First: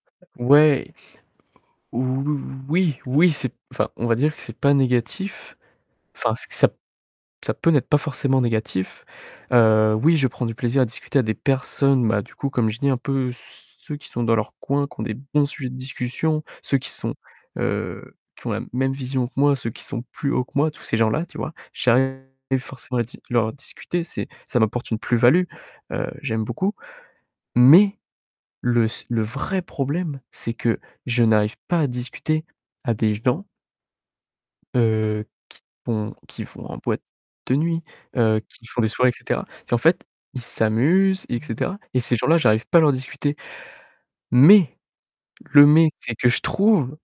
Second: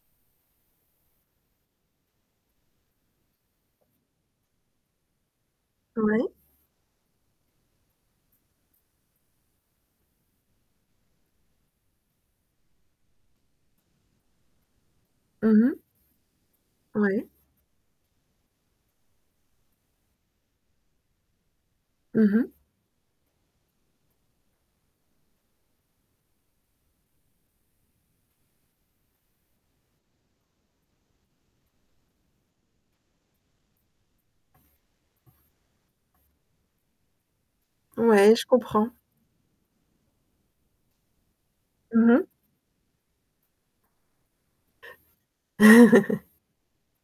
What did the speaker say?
Ouais. Ou oui oui oui, c'est enfin, on va dire que c'est pas négatif, enfin, Ouais. ça ça peut n'être pas forcément négatif, heu, oui, je prends du plaisir à discuter à des personnes, bah, du coup, comme j'ai dit un peu ceux qui sont dans leur coin, qui ont des bons Mmh sujets de mh. discussion, ceux qui sont, Ouais. heu, qui ont la même vision que moi, ceux qui sont plus haut que moi, tous ces gens-là, tu vois, j'arrive Mmh mh. forcément à dis leur discuter, c'est ça m'apporte une plus-value, heu, j'aime beaucoup mais le se le vrai problème, c'est que je n'arrive pas à discuter à des gens heu, qui vont qui vont en boîte de nuit, Ouais, heu, je qui font des comprends. soirées et cetera et en fait, ils s'amusent et cetera et Mmh ces mh. gens-là, j'arrive pas à leur discuter mais le mais, c'est que je trouve